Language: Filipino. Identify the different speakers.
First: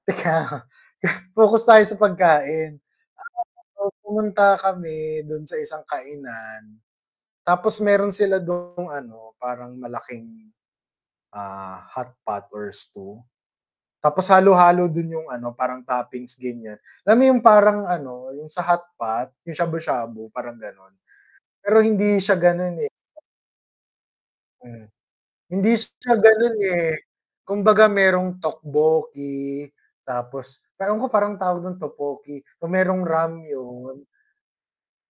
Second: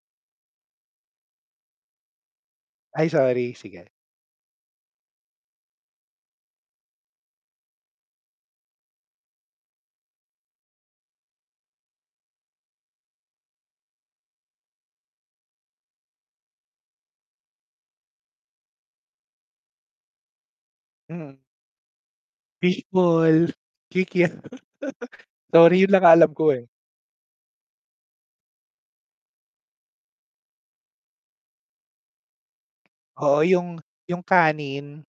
Speaker 1: Teka, focus tayo sa pagkain,
Speaker 2: Ay,
Speaker 1: kahapon
Speaker 2: sorry,
Speaker 1: po
Speaker 2: sige.
Speaker 1: pumunta kami dun sa isang kainan, tapos meron sila dung ano, parang malaking, ah, hotpot or stew, tapos halo-halo dun yung ano parang toppings ganiyan, alam mo yung parang ano, yung sa hotpot yung shabu-shabu parang ganon,
Speaker 2: Mm.
Speaker 1: pero hindi siya ganon,
Speaker 2: Fish
Speaker 1: eh
Speaker 2: ball, kikiam
Speaker 1: mm, hindi
Speaker 2: sorry, yun lang ang
Speaker 1: siya
Speaker 2: alam ko,
Speaker 1: ganun,
Speaker 2: eh.
Speaker 1: eh, kumbaga merong tteokbokki tapos ewan ko parang alam ko parang tawag dun tteokbokki, yung merong
Speaker 2: Oo, yung
Speaker 1: ramyun.
Speaker 2: yung kanin.